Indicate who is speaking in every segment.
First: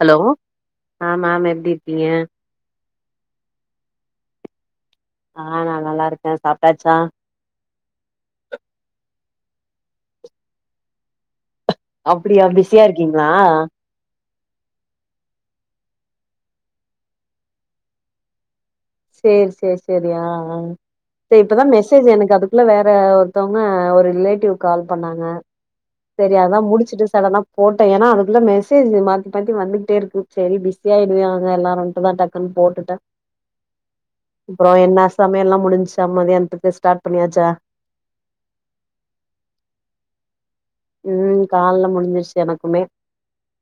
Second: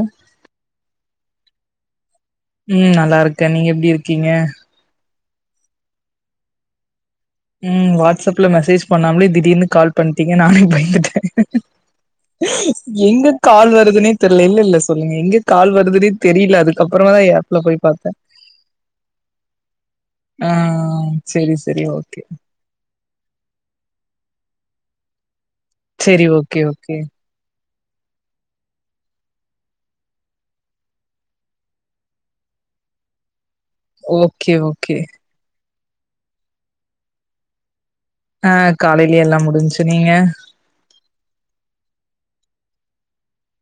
Speaker 1: Hello ஆமாமா எப்படி இருக்கீங்க
Speaker 2: உம்ம் நல்லா இருக்கேன் நீங்க எப்படி இருக்கீங்க
Speaker 1: ஆஹ் நான் நல்லா இருக்கேன் சாப்பிட்டாச்சா
Speaker 2: உம் வாட்ஸ்ஸப்புல மெசேஜ் பண்ணாமலே திடீர்னு கால் பண்டிங்க நானே பயந்துட்டேன்
Speaker 1: அப்டியா பிஸியா
Speaker 2: ம்
Speaker 1: இருக்கீங்களா
Speaker 2: எங்க கால் வருதுனே தெரில இல்ல இல்ல சொல்லுங்க எங்க கால் வருதுனே தெரியல அதுக்கப்புறமா தான் அப்ல போய் பாத்தேன்
Speaker 1: சேரி சேரி சேரி ஆ‌ ஆ
Speaker 2: செரி
Speaker 1: இப்பதான்
Speaker 2: செரி
Speaker 1: மெசேஜ்
Speaker 2: ஓகே
Speaker 1: எனக்கு அதுகுள்ள வேற ஒருத்தவங்க ஒரு ரிலேட்டிவ் கால் பண்ணாங்க
Speaker 2: செரி
Speaker 1: சேரி
Speaker 2: ஓகே
Speaker 1: அதான்
Speaker 2: ஓகே
Speaker 1: முடிச்சுட்டு சடனா போட்டேன் ஏன்னா அதுக்குள்ள மெசேஜ் மாத்தி மாத்தி வந்துகிட்டே இருக்கு சேரி பிஸியாயிருவ எல்லாரும்ட்டு தான் டக்குன்னு போட்டுட்டேன்
Speaker 2: ஓகே
Speaker 1: எப்புறம்
Speaker 2: ஓகே
Speaker 1: என்ன சமையல்லாம் முடிஞ்ச்சு சம் மத்தியானத்துக்கு ஸ்டார்ட் பண்ணியாச்சா
Speaker 2: ஆஹ் காலையிலே யெல்லாம் முடிஞ்சு நீங்க
Speaker 1: உம் கால்லே முடிஞ்சிருச்சு யெனக்குமே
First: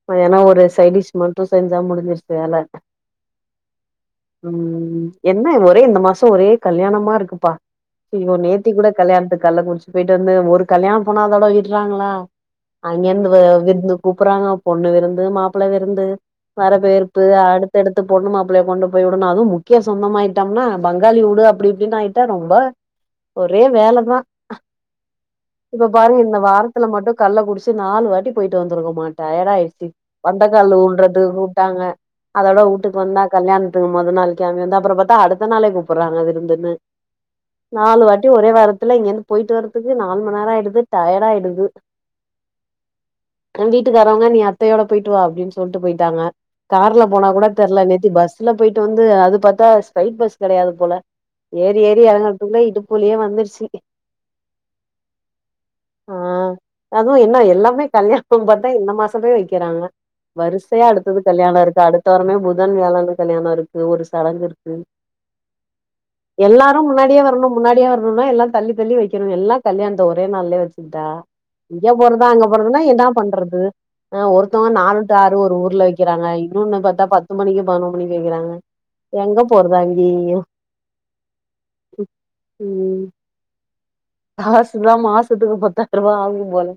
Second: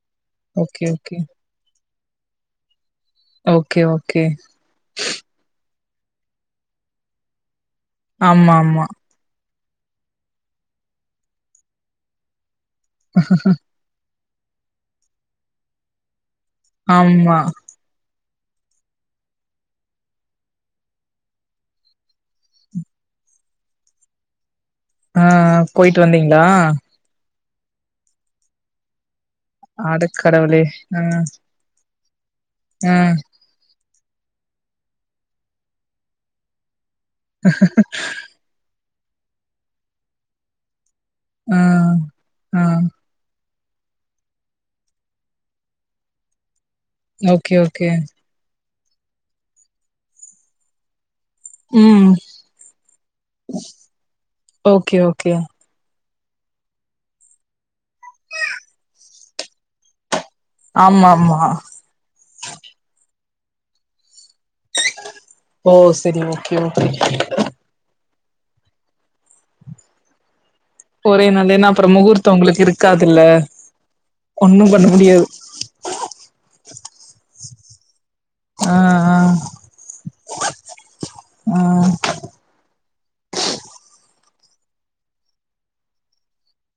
Speaker 1: மத்தியானம் ஒரு
Speaker 2: ஓகே
Speaker 1: சைடிஷ்
Speaker 2: ஓகே
Speaker 1: மட்டும் சைன்ஸா முடி ம் சேலா
Speaker 2: ஓகே ஓகே
Speaker 1: உம் ம் என்ன ஒரு ஒரே இந்த மாசம் ஒரே கல்யாணமா இருக்குப்பா அய்யோ
Speaker 2: ஆமா
Speaker 1: நேத்தி
Speaker 2: ஆமா
Speaker 1: கூட கல்யாணத்து கல்லகுரிச்சிக்கு போயிட்டு வந்து ஒரு கல்யாண போனாதோட விட்றாங்களா அங்கயந்து விந்து கூப்றாங்க பொண்ணு விருந்து மாப்பிளை விருந்து வர வேர்ப்பு
Speaker 2: ஆமா
Speaker 1: அடுத்தடுத்து பொண்ணு மாப்பி உள்ள கொண்டு போய் விடனும் அதுவும் முக்கிய சொந்தமாயிட்டோம்னா பங்காலி உடு அப்டி இப்டின்னு ஆயிட்டா ரொம்ப ஒரே வேலதான்
Speaker 2: ஆஹ் ஹ் போய்ட்டு வந்தீங்களா
Speaker 1: அப்றம் கள்ள குடிச்சு நாலு வாட்டி போயிட்டு வந்துரனும் போல டையடாயிருச்சு
Speaker 2: அடக்கடவுளே
Speaker 1: வந்தக்கால்
Speaker 2: ஆ
Speaker 1: ஊன்டறதுக்கு கூட்டாங்க அதோட
Speaker 2: ஆ
Speaker 1: உட்டுக்கு வந்தா கல்யாணத்துக்கு முத நாள்கி வந்து அப்புறம் பாத்தா அடுத்த நாளே கூப்றாங்க விருந்துன்னு நாலு வாட்டி ஒரே வாரத்துல இங்கிருந்து போய்ட்டு வரதுக்கு நாலுமணேரம் ஆயிடுது டயர்ட்டாயிடுது உம்
Speaker 2: ஆ
Speaker 1: ம்
Speaker 2: ஆ
Speaker 1: ஆஹ் வீட்டுக்காரவங்க நீ அத்தையோட போயிட்டு வா அப்டின்னு சொல்ட்டு போயிட்டாங்க கார்ல போனா கூட
Speaker 2: ஓகே
Speaker 1: தெர்ல
Speaker 2: ஓகே
Speaker 1: நேத்து பஸ்ல போயிட்டு வந்து அது பாத்தா ஸ்பைட் பஸ் கிடையாது போல ஏறி ஏறி
Speaker 2: ம்
Speaker 1: இறங்கறதுக்குள்ள இடுப்பலியே வந்துருச்சு
Speaker 2: ஓகே ஓகே
Speaker 1: ஆஹ் அதுவும் என்ன யெல்லாமே கல்யாணம் பார்த்தா இந்த மாசமே வைக்கிறாங்க வரிசையா
Speaker 2: ஆமா
Speaker 1: அடுத்ததுடுத்து
Speaker 2: ஆமா
Speaker 1: கல்யாணம் இருக்கு அடுத்த வரமே புதன் வியாழன் கல்யாணம் இருக்கு ஒரு சடங்குருக்கு
Speaker 2: ஓ செரி ஓகே ஓகே
Speaker 1: எல்லாரும் முன்னாடியே வரணும் முன்னாடியே வர ஆனா எல்லாம் தள்ளி தள்ளி வைக்கணும் எல்ல கல்யாணத்தை ஒரே நாள்ளே வச்சிருதா
Speaker 2: ஒரே நாள் ஏன்னா அப்புறோ
Speaker 1: இங்க போறதா
Speaker 2: முகூர்த்தோ
Speaker 1: அங்க
Speaker 2: உங்களுக்கு
Speaker 1: போறதுன்னா ஏதான்
Speaker 2: இருக்காதுல்ல
Speaker 1: பண்றது ஆஹ்
Speaker 2: ஒண்ணு
Speaker 1: ஒருத்தவங்க
Speaker 2: பண்ண
Speaker 1: நாலு டு
Speaker 2: முடியாது
Speaker 1: ஆறு ஒரு ஊர்ல வைக்கிறாங்க இன்னொன்னு பார்த்தா பத்து மணிக்கு பதினோர் மணிக்கு வைக்கிறாங்க
Speaker 2: ஆ
Speaker 1: எங்க போறதான்டி
Speaker 2: ஆ ஆ
Speaker 1: ம் உகும் ஆ சொல்லம்மா ஆசத்துக்கு பத்துருவா அகும் போல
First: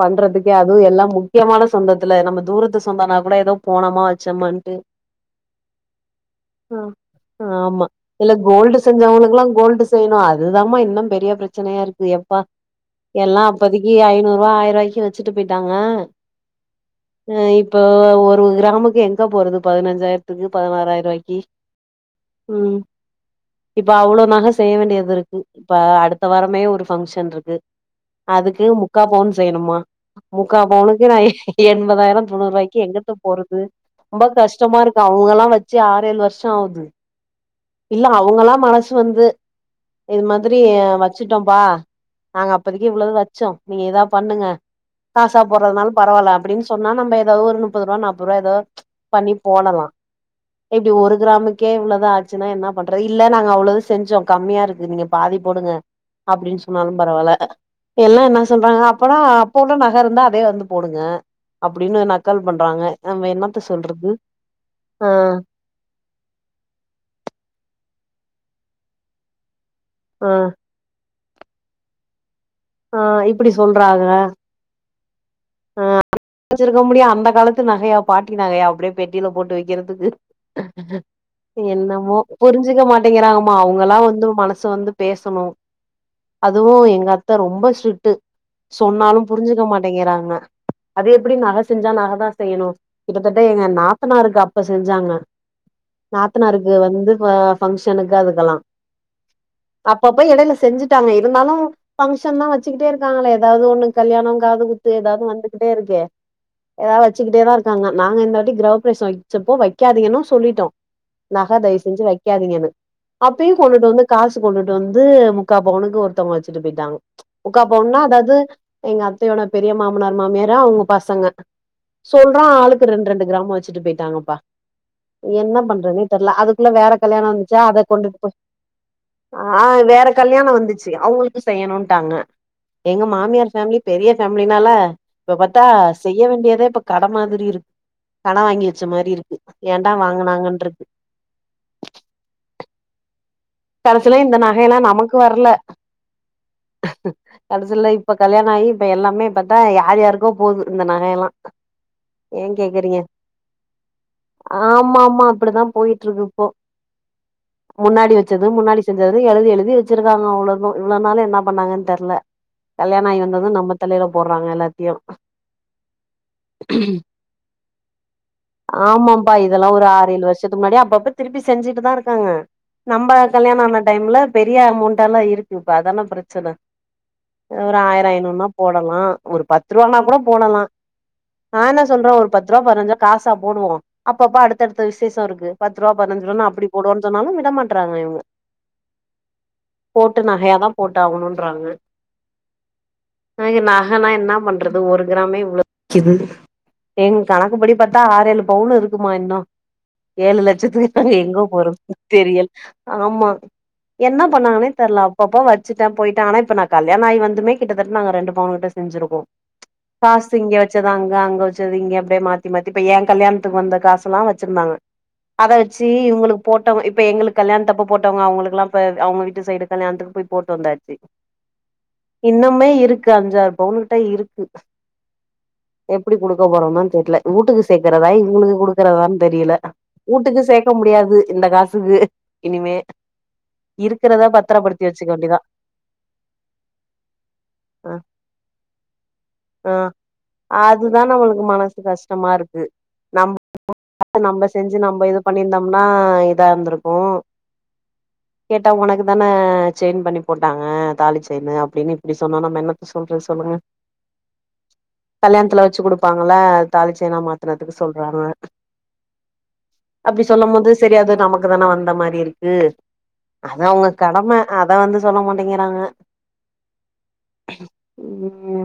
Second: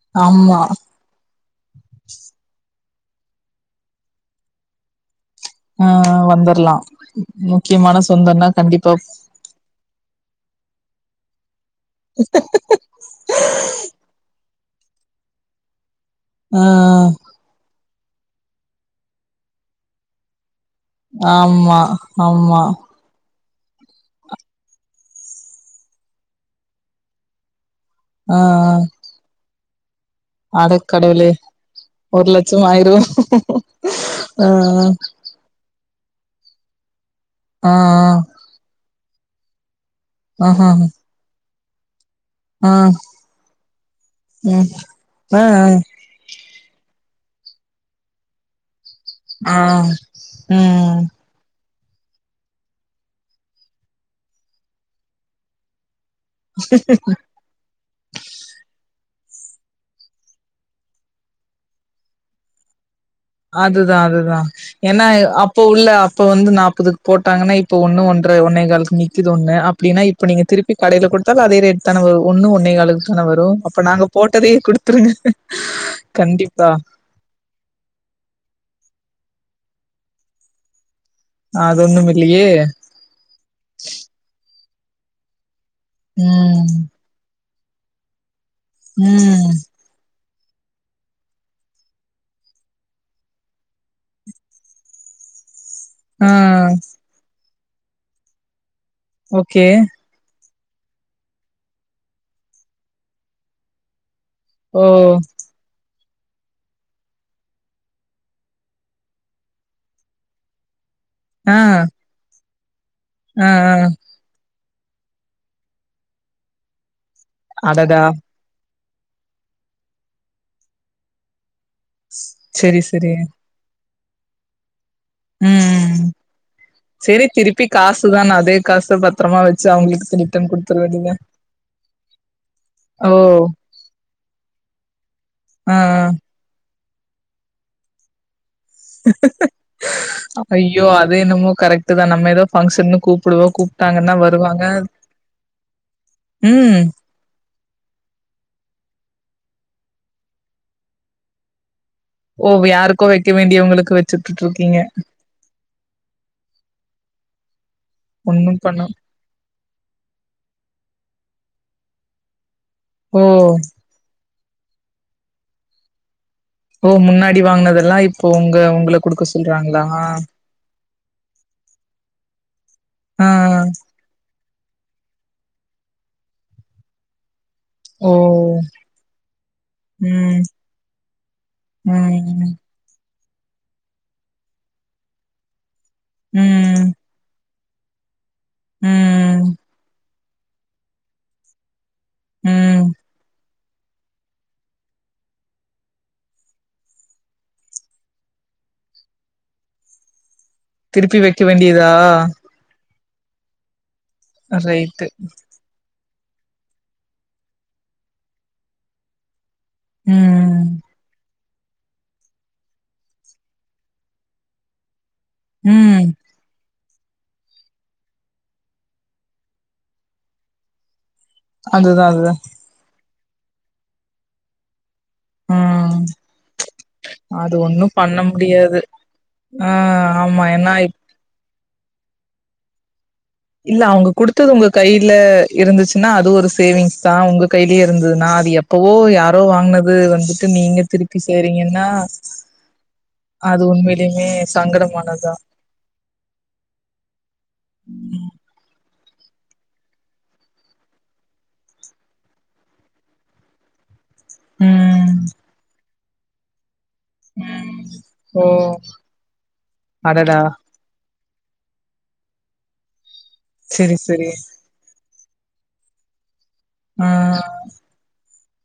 Speaker 1: பண்றதுக்கே
Speaker 2: ஆமா
Speaker 1: அதுவும் எல்லாம் முக்கியமான சொந்தத்துல நம்ம தூரத்து [inaudible] சொந்தனா கூட ஏதோ போனமா வச்சோம்மாண்ட்டு
Speaker 2: ஆ வந்துர்லா
Speaker 1: ஹ் ஆமா
Speaker 2: முக்கியமான
Speaker 1: இல்ல
Speaker 2: சொந்தன்னா
Speaker 1: கோல்டு
Speaker 2: கண்டிப்பா
Speaker 1: செஞ்சவனுக்கெல்லாம் கோல்டு செய்யணும் அது அதுதான் மா இன்னும் பெரிய பிரச்சனையா இருக்கு எப்பா யெல்லா அப்பொதிக்கு ஐநூறுவா ஆயர்வாய்க்கு வச்சுட்டு போயிட்டாங்கா
Speaker 2: ஹ ஹம்
Speaker 1: இப்ப ஒரு உறவு கிராம்க்கு எங்க போறது பதினஞ்சாயிரத்துக்கு பதினாருவாக்கி
Speaker 2: ஆமா ஆமா
Speaker 1: உம் இப்ப அவ்வளவு நகை செய்ய வேண்டியதிருக்கு இப்ப அடுத்த வாரமே ஒரு ஃபங்க்ஷன் இருக்கு
Speaker 2: ஆ
Speaker 1: அதுக்கு முக்கா பவுன் செய்யணுமா முக்கா பவுனுக்கு நான்
Speaker 2: அடக்கடவுளே
Speaker 1: இகி
Speaker 2: ஒரு
Speaker 1: எண்பதாயிரம்
Speaker 2: லட்சம்
Speaker 1: தொண்ணூர்வாய்க்கு
Speaker 2: ஆயிரு
Speaker 1: எங்கத்த போறது ரொம்ப
Speaker 2: ஆ
Speaker 1: கஷ்டமா இருக்கு அவுங்கெல்லாம் வச்சு இப்பயே ஆறு ஏழு வருஷம் ஆகுது
Speaker 2: ஆ
Speaker 1: இல்ல அவுங்கெல்லாம் மனசு வந்து இது மாதிரி ஆ வச்சுட்டோம்‌ பா ஆ இப்போதிக்கி இவ்வளது வச்சோம் நீங்க ஏத பண்ணுங்க
Speaker 2: ம்
Speaker 1: காசா போட்றதுனாலும் பரவால்ல அப்படின்னு சொன்னா நம்ம ஏதாவது ஒரு முப்பது ரூபா நாப்பது ரூபா ஏதது உஜ் பண்ணி
Speaker 2: ஆ ஆ
Speaker 1: போடலாம் இப்படி
Speaker 2: ம்
Speaker 1: ஒரு கிராம்க்கு கே இவ்ளோ தான் ஆச்சுன்னா என்ன பண்றது இல்ல நாங்க அவ்ளோ செஞ்சோம் கம்மியா இருக்கு நீங்க பாதி போடுங்க அப்படின்னு சொன்னாலும் பரவாயில்ல இப்ப எல்லாம் என்ன சொல்றாங்க அப்போனா அப்போ உள்ள நக இருந்தா அதே வந்து போடுங்க அப்டின்னு நக்கல் பண்றாங்க நம்ம என்னத்த
Speaker 2: அதுதான்
Speaker 1: சொல்றது
Speaker 2: அதுதான் ஏன்னா
Speaker 1: ஆ
Speaker 2: அப்ப உள்ள அப்ப வந்து நாற்பதுக்கு போட்டாங்கன்னா இப்ப ஒண்ணு ஒன்ற ஒன்ற ஒண்ணே கால நிக்கக்குது ஒண்ணு அப்படின்னா
Speaker 1: ஆ
Speaker 2: இப்ப நீங்க திருப்பி கடில கொடுத்தால அதே ரேட் தான வரும் ஒண்ணு ஒன்னே
Speaker 1: ஆ
Speaker 2: காலக்கு தான
Speaker 1: இப்டி
Speaker 2: வரும் அப்ப நாங்க போட்டதையே குடுத்துருங்க
Speaker 1: ஆஹ்
Speaker 2: கண்டிப்பா
Speaker 1: வச்சிருக்க முடியும் அந்த காலத்து நகையா பாட்டு ட்டி நகையா அப்படியே பெட்டியில போட்டு வைக்கிறதுக்கு
Speaker 2: அது ஒண்ணும்
Speaker 1: என்னமோ
Speaker 2: இல்லையே
Speaker 1: புரிஞ்சுக்க மாட்டேங்கிறாங்க அம்மா அவங்களா வந்து மனசு வந்து பேசணும் அதுவும்
Speaker 2: ம்
Speaker 1: எங்க அத்த ரொம்ப ஸ்ட்ரிக்ட் சொன்னாலும்
Speaker 2: ம்
Speaker 1: புரிஞ்சுக்க மாட்டேங்கிறாங்க அது எப்படி நக செஞ்சா நக தான் செய்யணும் கிட்டத்தட்ட எங்க நாத்தனாருக்கு அப்ப செஞ்சாங்க
Speaker 2: ஆ
Speaker 1: நாத்தனருக்கு வந்து அ பங்க்ஷனுக்கு அதுக்கு எல்லாம்
Speaker 2: ஓகே
Speaker 1: அப்ப அப்ப இடையில செஞ்சுட்டாங்க இருந்தாலும் பபங்க்ஷன் தான் வச்சுக்கிட்டே இருக்காங்களே ஏதாவது ஒண்ணு கல்யாணோ
Speaker 2: ஓ
Speaker 1: காதுகுத்து ஏதாவது வந்துகிட்டே இருக்கே ஏதாவது வச்சுக்கிட்டே தான் இருக்காங்க நாங்க இந்தாட்டி கிரகப்பிரேசம் வைச்சப்போ வைக்காததிங்கன்னு சொல்லிட்டோம் நகை
Speaker 2: ஆ
Speaker 1: தயவு செஞ்சு வைக்காதீங்கன்னு
Speaker 2: ஆ ஆ
Speaker 1: அப்பயும் கொண்டுட்டு வந்து காசு கொண்டுட்டு வந்து முக்கா பவுனுக்கு ஒருத்தவங்க வச்சுட்டு போயிட்டாங்க முக்கா பவுன்னன்னா
Speaker 2: அடடா
Speaker 1: அதாவது எங்க அத்தையோட பெரிய மாமனார் மாமியார அவங்க பசங்க சொல்றான்
Speaker 2: செரி
Speaker 1: ஆளுக்கு
Speaker 2: செரி
Speaker 1: ரெண்டு ரெண்டு கிராம வச்சுட்டு போயிட்டாங்கப்பா என்ன
Speaker 2: ம்
Speaker 1: பண்றேன்னே தெரல அதுக்குள்ள வேற
Speaker 2: செரி
Speaker 1: கல்யாணம் வந்துச்சா
Speaker 2: திருப்பி
Speaker 1: அத கொண்டுட்டு
Speaker 2: காசுதான
Speaker 1: போய்
Speaker 2: அதே காச பத்திரமா வச்சு
Speaker 1: அஹ் வேற
Speaker 2: அவங்களுக்கு ரிட்டன்
Speaker 1: கல்யாணோ
Speaker 2: குடுத்துற
Speaker 1: வந்துச்சு
Speaker 2: வேண்டியதா
Speaker 1: அவங்களுக்கு செய்யணுடாங்க எங்க
Speaker 2: ஓ
Speaker 1: மாமியார் பேமிலி பெரிய பேமலினால இப்ப பாத்தா
Speaker 2: ஆ ஆ
Speaker 1: செய்ய வேண்டியதே இப்ப கடை மாதிரி இருக்கு கடன் வாங்கி இச்ச மாரி இருக்கு ஏடா வாங்கனாங்கன்னு இட்ருக்கு
Speaker 2: ஐயோ அது என்னமோ கரெக்ட்டு தான். நம்ம ஏதோ ஃபங்ஷன்னு கூப்பிடுவோம். கூப்ட்டாங்கன்னா
Speaker 1: கடைசில இந்த
Speaker 2: வருவாங்க.
Speaker 1: நகை எல்லாம் நமக்கு வரல
Speaker 2: ம்.
Speaker 1: கடைசியில இப்ப கல்யாணோ ஆகி இப்ப எல்லாமே பாத்தா யார் யாருக்கோ போகுது இந்த நகை எல்லாம்
Speaker 2: ஓ
Speaker 1: ஏன் கேக்குறீங்க
Speaker 2: யாருக்கோ வைக்க வேண்டியவங்களுக்கு வச்சுட்டுட்ருக்கீங்க.
Speaker 1: ஆமா ஆமா அப்படிதா போயிட்டு ோ முன்னாடி வச்சது
Speaker 2: ஒண்ணும்
Speaker 1: முன்னாடி
Speaker 2: பண்ண
Speaker 1: செஞ்ச எழுதி எழுதி குடிச்சிருக்காங்க அவ்ளோ தா இவ்ளோ நாள் என்ன பண்ணாங்கன்னு தெரியல கல்யாணோ
Speaker 2: ஓ!
Speaker 1: ஆயி வந்தும் நம்ம தலைல பொறாங்க எல்லாத்தியும்
Speaker 2: ஓ முன்னாடி வாங்குனதெல்லாம் இப்போ உங்க உங்கள குடுக்க
Speaker 1: ஆமாம்பா இதெல்லாம்
Speaker 2: சொல்றாங்களா?
Speaker 1: ஒரு ஆறு ஏழு வருஷத்துக்கு முன்னாடி அப்ப அப்ப திருப்பி செஞ்சுட்டு தான் இருக்காங்க நம்ம
Speaker 2: ஆ.
Speaker 1: நம்ப கல்யாணம் ஆன டைம்ல பெரிய அமௌண்ட் எல்லாம் இருக்கு இப்ப அதான பிரச்சனை ஒரு
Speaker 2: ஓ!
Speaker 1: ஆயிரம் ஐநூறுனா போடலாம் ஒரு பத்து ரூவானா கூட
Speaker 2: ம்.
Speaker 1: போடலாம் ஆ நா சொல்றேன் ஒரு பத்து
Speaker 2: ம்.
Speaker 1: ரூவா பஞ்சுருவா காசு போடுவோம் அப்ப அப்ப அடுத்த அடுத்த விசேஷம் இருக்கு பத்து ரூவா பதினஞ்ச ரூவான்னு அப்படி போடுவோன்னு சொன்னாலும் விடமாட்ட ற்றாங்க இவங்க
Speaker 2: உஹம்
Speaker 1: போட்டு நகையா தான் போட்டு ஆகணும்ன்றாங்க
Speaker 2: உம்
Speaker 1: எனக்கு நகனா என்ன பண்றது ஒரு கிராமே இவ்ளோக்குது எங்க கணக்குப்படி பாத்தா ஆறு ஏழு பவுன் இருக்குமா இன்னும் ஏழு லட் இச்சத்துக்கு
Speaker 2: திருப்பி
Speaker 1: எங்க
Speaker 2: வைக்க வேண்டியதா?
Speaker 1: போறது தெரியல ஆமா என்ன பண்ணாங்கன்னே தெரல
Speaker 2: ரைட்டு.
Speaker 1: அப்ப அப்ப வச்சுட்டேன் போயிட்டு டானா ஆனா இப்ப நான் கல்யாணம் ஆ வந்துமே கிட்டத்தட்ட நாங்க ரெண்டு பவுனு கிட்ட செஞ்சுருக்கோம் காசு இங்க
Speaker 2: ம்.
Speaker 1: வெச்சத அங்க அங்க வெச்ச வெச்சது இங்க அப்படியே மாத்தி மாத்தி இப்ப ஏன் கல்யாணத்துக்கு வந்த காசு எல்லாம் வெச்சிருந்தாங்க அத வெச்சு
Speaker 2: ம்.
Speaker 1: இவங்களுக்கு போட்டோம் இப்ப எங்களுக்கு கல்யாணத்த அப்ப போட்டவங்க அவங்களுக்கு எல்லாம் இப்ப அவங்க வீட்டு சைடு கல்யாணத்துக்கு போய் போட்டு வந்தாச்சு
Speaker 2: அதுதான் அதுதான்
Speaker 1: க்கு அஞ்சாறு பவுனு கிட்டா இருக்கு
Speaker 2: ம்.
Speaker 1: எப்படி குடுக்க போறோம்னனு தெரியல
Speaker 2: அது
Speaker 1: வீட்டுக்கு
Speaker 2: ஒண்ணும்
Speaker 1: சேர்க்கறதா
Speaker 2: பண்ண
Speaker 1: இவங்களுக்கு
Speaker 2: முடியாது.
Speaker 1: குடுக்கறதான்னு தெரியல
Speaker 2: ஆ
Speaker 1: வீட்டுக்கு
Speaker 2: ஆமா.
Speaker 1: சே கேட்க
Speaker 2: ஏன்னா
Speaker 1: முடியாது இந்த காசுக்கு இனிமே
Speaker 2: இல்ல அவங்க
Speaker 1: இருக்கறத
Speaker 2: குடுத்தது உங்க
Speaker 1: பத்திரப்படுத்தி வச்சுக்க
Speaker 2: கையில
Speaker 1: வேண்டியதா
Speaker 2: இருந்துச்சுன்னா அது ஒரு சேவிங்ஸ் தான் உங்க கையிலயே
Speaker 1: அ
Speaker 2: இருந்ததுன்னா அ எப்பவோ யாரோ
Speaker 1: ஆ
Speaker 2: வாங்கினது வந்துட்டு நீங்க
Speaker 1: அதுதா
Speaker 2: திருப்பி செய்றீங்கன்னா
Speaker 1: நம்
Speaker 2: அது உண்மையிலயுமே
Speaker 1: நம்ம செஞ்சு நம்ம இது
Speaker 2: சங்கடமானதுதா
Speaker 1: பண்ணியிருந்தோம்னா இதா இருந்திருக்கும்மோ கேட்டா உனக்கு தானே செயின் பண்ணி போட்டாங்க தாலி செயின் அப்படின்னு இப்படி சொன்னோம் நம்ம என்னத்த சொல்ற சொல்லுங்க
Speaker 2: ம்
Speaker 1: கல்யாணத்துல வச்சு குடுப்பாங்கள தாலிச்செயின்னா மாத்தினதுக்கு
Speaker 2: ம்
Speaker 1: சொல்றாங்க
Speaker 2: ஓ
Speaker 1: அப்படி
Speaker 2: அடடா
Speaker 1: சொல்லும் போது செரியது நமக்கு தானே வந்த மாதிரி இருக்கு அத அவங்க
Speaker 2: செரி செரி
Speaker 1: கடமை அத வந்து சொல்ல மாட்டேங்கிறாங்க
Speaker 2: ஆஹ்
Speaker 1: உம்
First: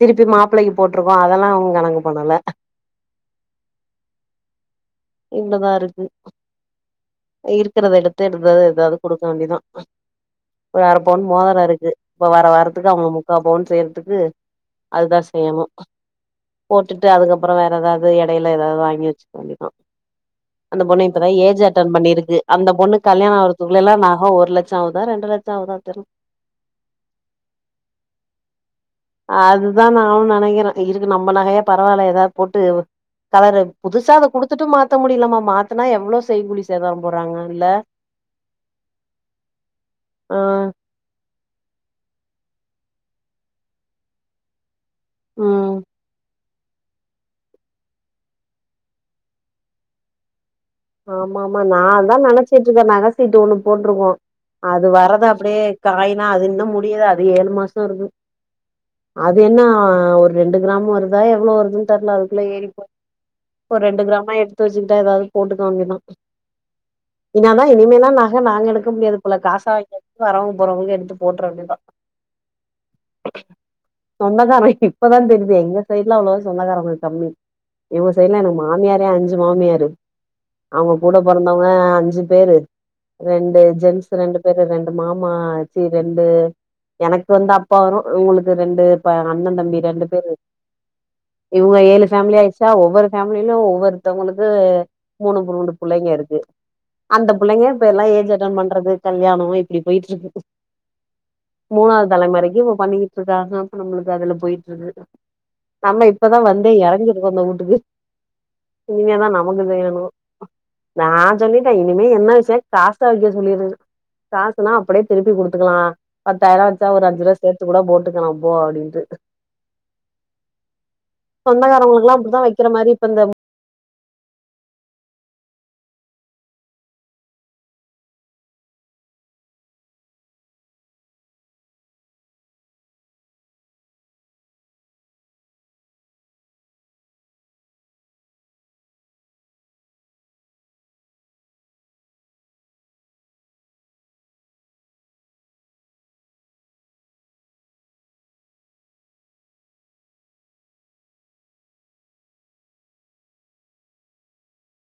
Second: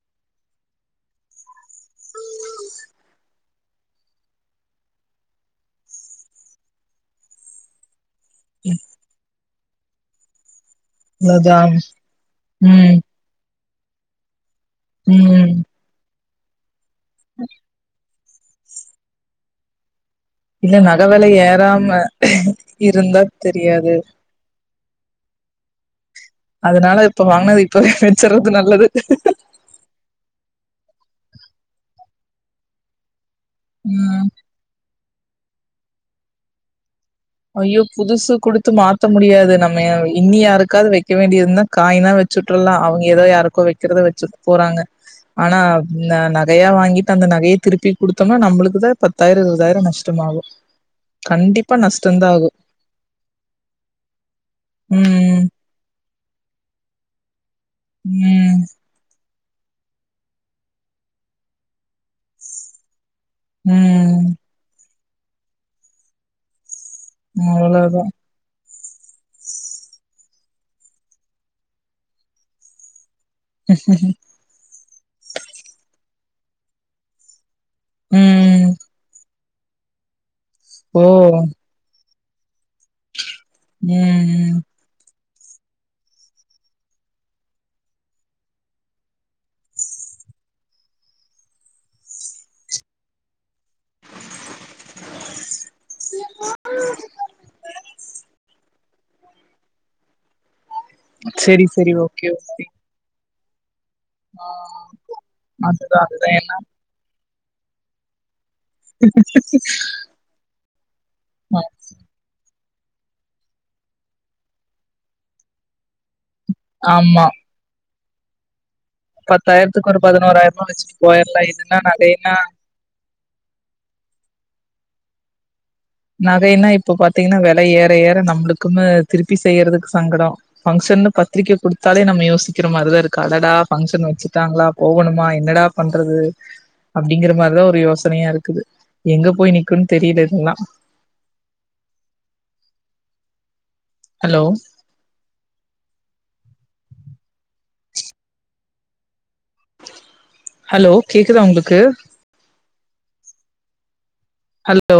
Speaker 1: திருப்பி மாப்பிள்ளைக்கு போட்டிருக்கோம் அதெல்லாம் அவங்க கணக்கு பண்ணல இவ்வளவுதான் இருக்கு இருக்கிறத எடுத்து இருந்தது எதாவது கொடுக்க வேண்டிதான் ஒரு அரை பவுன்
Speaker 2: அவ்ளோதா
Speaker 1: மோதிரம் இருக்கு இப்ப வர வரறதுக்கு
Speaker 2: ம்
Speaker 1: அவங்க முக்கால் பவுன் செய்யறதுக்கு அதுதான்
Speaker 2: ம்
Speaker 1: செய்யணும் போட்டுட்டு அதுக்கப்புறம் வேற ஏதாவது இடையில ஏதாவது வாங்கி வச்சுக்க வேண்டியதுதான்
Speaker 2: இல்ல
Speaker 1: அந்த
Speaker 2: நக
Speaker 1: பொண்ணு
Speaker 2: வெல
Speaker 1: இப்பதான் ஏஜ் அட்டன்
Speaker 2: ஏறாம
Speaker 1: பண்ணிருக்கு அந்த பொண்ணு
Speaker 2: இருந்தா
Speaker 1: கல்யாணம் ஆறதுக்குள்ள
Speaker 2: தெரியாது
Speaker 1: எல்லாம் நக ஒரு லட்சம் ஆகு தா ரெண்டு லட்சம் ஆகுதா தெரில
Speaker 2: அதனால இப்ப வாங்கினது இப்பவே செஞ்சறது நல்லது
Speaker 1: அதுதான் நானும் நினைக்கிறேன் இருக்கு நம்ம நகையா பரவாயில்ல ஏதாவது போட்டு கலரு
Speaker 2: ம்
Speaker 1: புதுசாதை குடுத்துட்டு மாத்த முடியலாமமா மாத்தனா எவ்வளவு செய்கூலி சே
Speaker 2: ஐ்யோ புதுசு குடுத்து மாத்த முடியாது நம்ம
Speaker 1: ஆ
Speaker 2: இன்னியாருக்காவது வைக்க வேண்டியது என்ன காய்னா வச்சுட்டுரலாம் அவங்க ஏதோ யார்கோ வைக்கிறத வச்சுட்டு போறாங்க ஆனா
Speaker 1: ம்
Speaker 2: [unintelligible] நகையா வாங்கிட்டு அந்த நகையை திருப்பி கொடுத்தோம்னா நம்மளுக்கு தான் பத்தாயிரம் இருபதாயிரம் நஷ்ட ஆகும்
Speaker 1: ஆமா ஆமா நான் தான் நினைச்சிட்டு இருக்கேன் நகசீட்டு ஒண்ணு போட்டிருக்கோம் அது வரறது
Speaker 2: ம்
Speaker 1: அப்படியே காயனா அது இன்னும் முடியல அது ஏழு மாசம்
Speaker 2: உம்
Speaker 1: அது என்ன ஒரு ரெண்டு கிராம் வருதா எவ்வளவு வருதுன்னு தெரல அதுக்குள்ள ஏறி போய் ஒரு ரெண்டு
Speaker 2: ம்
Speaker 1: கிராம எடுத்து வச்சுக்கிட்டா ஏதாவது போட்டுக்கங்கதான் இனதான்
Speaker 2: அவ்ளோதா
Speaker 1: இனிமேலல்லாம் நக நாங்க இருக்க முடியாது போல காசா வா வரவுங்க போறவங்க எடுத்து போட்டுற வேண்டியது தான் சொந்தகாரம் இப்பதான் தெரியுது எங்க சைட்லாம் அவ்ளவுவ சொந்தகாரம் கொஞ்சம் கம்மி இவங்க சைடுல
Speaker 2: ம்
Speaker 1: மாமியாரோ அஞ்சு மாமியாரு அவங்க
Speaker 2: ஓ
Speaker 1: கூட பிறந்தவங்க அஞ்சு பேரு ரெண்டு ஜென்ஸ் ரெண்டு
Speaker 2: ம்
Speaker 1: பேரு ரெண்டு மாமா ஆமா சி ரெண்டு எனக்கு வந்து அப்பா வரும் உங்களுக்கு ரெண்டு அண்ணன் தம்பி ரெண்டு பேரு இவங்க ஏழு பேஃமிலி ஆயிடுச்சா ஒவ்வொரு பேஃமிலும் ஒவ்வொருத்தவங்களுக்கு மூணு மூண்டு பிள்ளைங்க இருக்கு அந்த பிள்ளைங்க இப்ப எல்லாம் ஏஜ் அட்ட பண்றது கல்யாணம் இப்படி போயிட்டு இருக்கு
Speaker 2: செரி செரி
Speaker 1: மூணாவது
Speaker 2: ஓகே ஓகே
Speaker 1: தலைமுறைக்கும் இ பண்ணிட்டு நம்மளுக்கு அதுல
Speaker 2: ஆ
Speaker 1: போயட்டுருக்கு
Speaker 2: அதுதா
Speaker 1: நம்ம
Speaker 2: அதுதா
Speaker 1: இப்பதான்
Speaker 2: ஏன்னா
Speaker 1: வந்து இற சொந்த வீட்டுக்கு இனிமே தான் நம்ம செய்யணும் நான் சொல்லிட்டே இனிமே என்ன காசா வைக்க சொல்லிருங்க காசுன்னா அப்படியே திருப்பி குடுத்துக்கலாம் பத்தாயிரம் வச்சா
Speaker 2: ஆமா
Speaker 1: ஒருஅஞ்சரூவா சேர்த்த கூட போட்டுக்கலாம் போ அப்படின்னு
Speaker 2: பத்தாயிரத்துக்கு ஒரு பதினோராயிரமா வச்சுட்டு போயிரலா இதுன்னா
Speaker 1: சொந்தக்காரவங்களுக்குல்லாம்
Speaker 2: நகைன்னா
Speaker 1: அப்படித்தான் வைக்கிற மாதிரி இப்ப இந்த
Speaker 2: நகைனா இப்ப பாத்தீங்கன்னா விலை ஏற ஏற நம்மளுக்குமே திருப்பி செய்றதுக்கு சங்கடம் பங்சன் பத்திரிக்கை கைடுத்தாலே நம்ம யோசிக்கிற மாரிதான் இருக்கு அடடா பங்ஷன் வச்சுட்டாங்களா போகணுமா என்னடா பண்ண பண்றது அப்படிங்கற மாதிரிதான் ஒரு யோசனையா இருக்குது எங்க போய் நிக்கும்ன்னு தெரியல இதெல்லாம் ஹலோ ஹலோ கேக்குதா உங்களுக்கு ஹலோ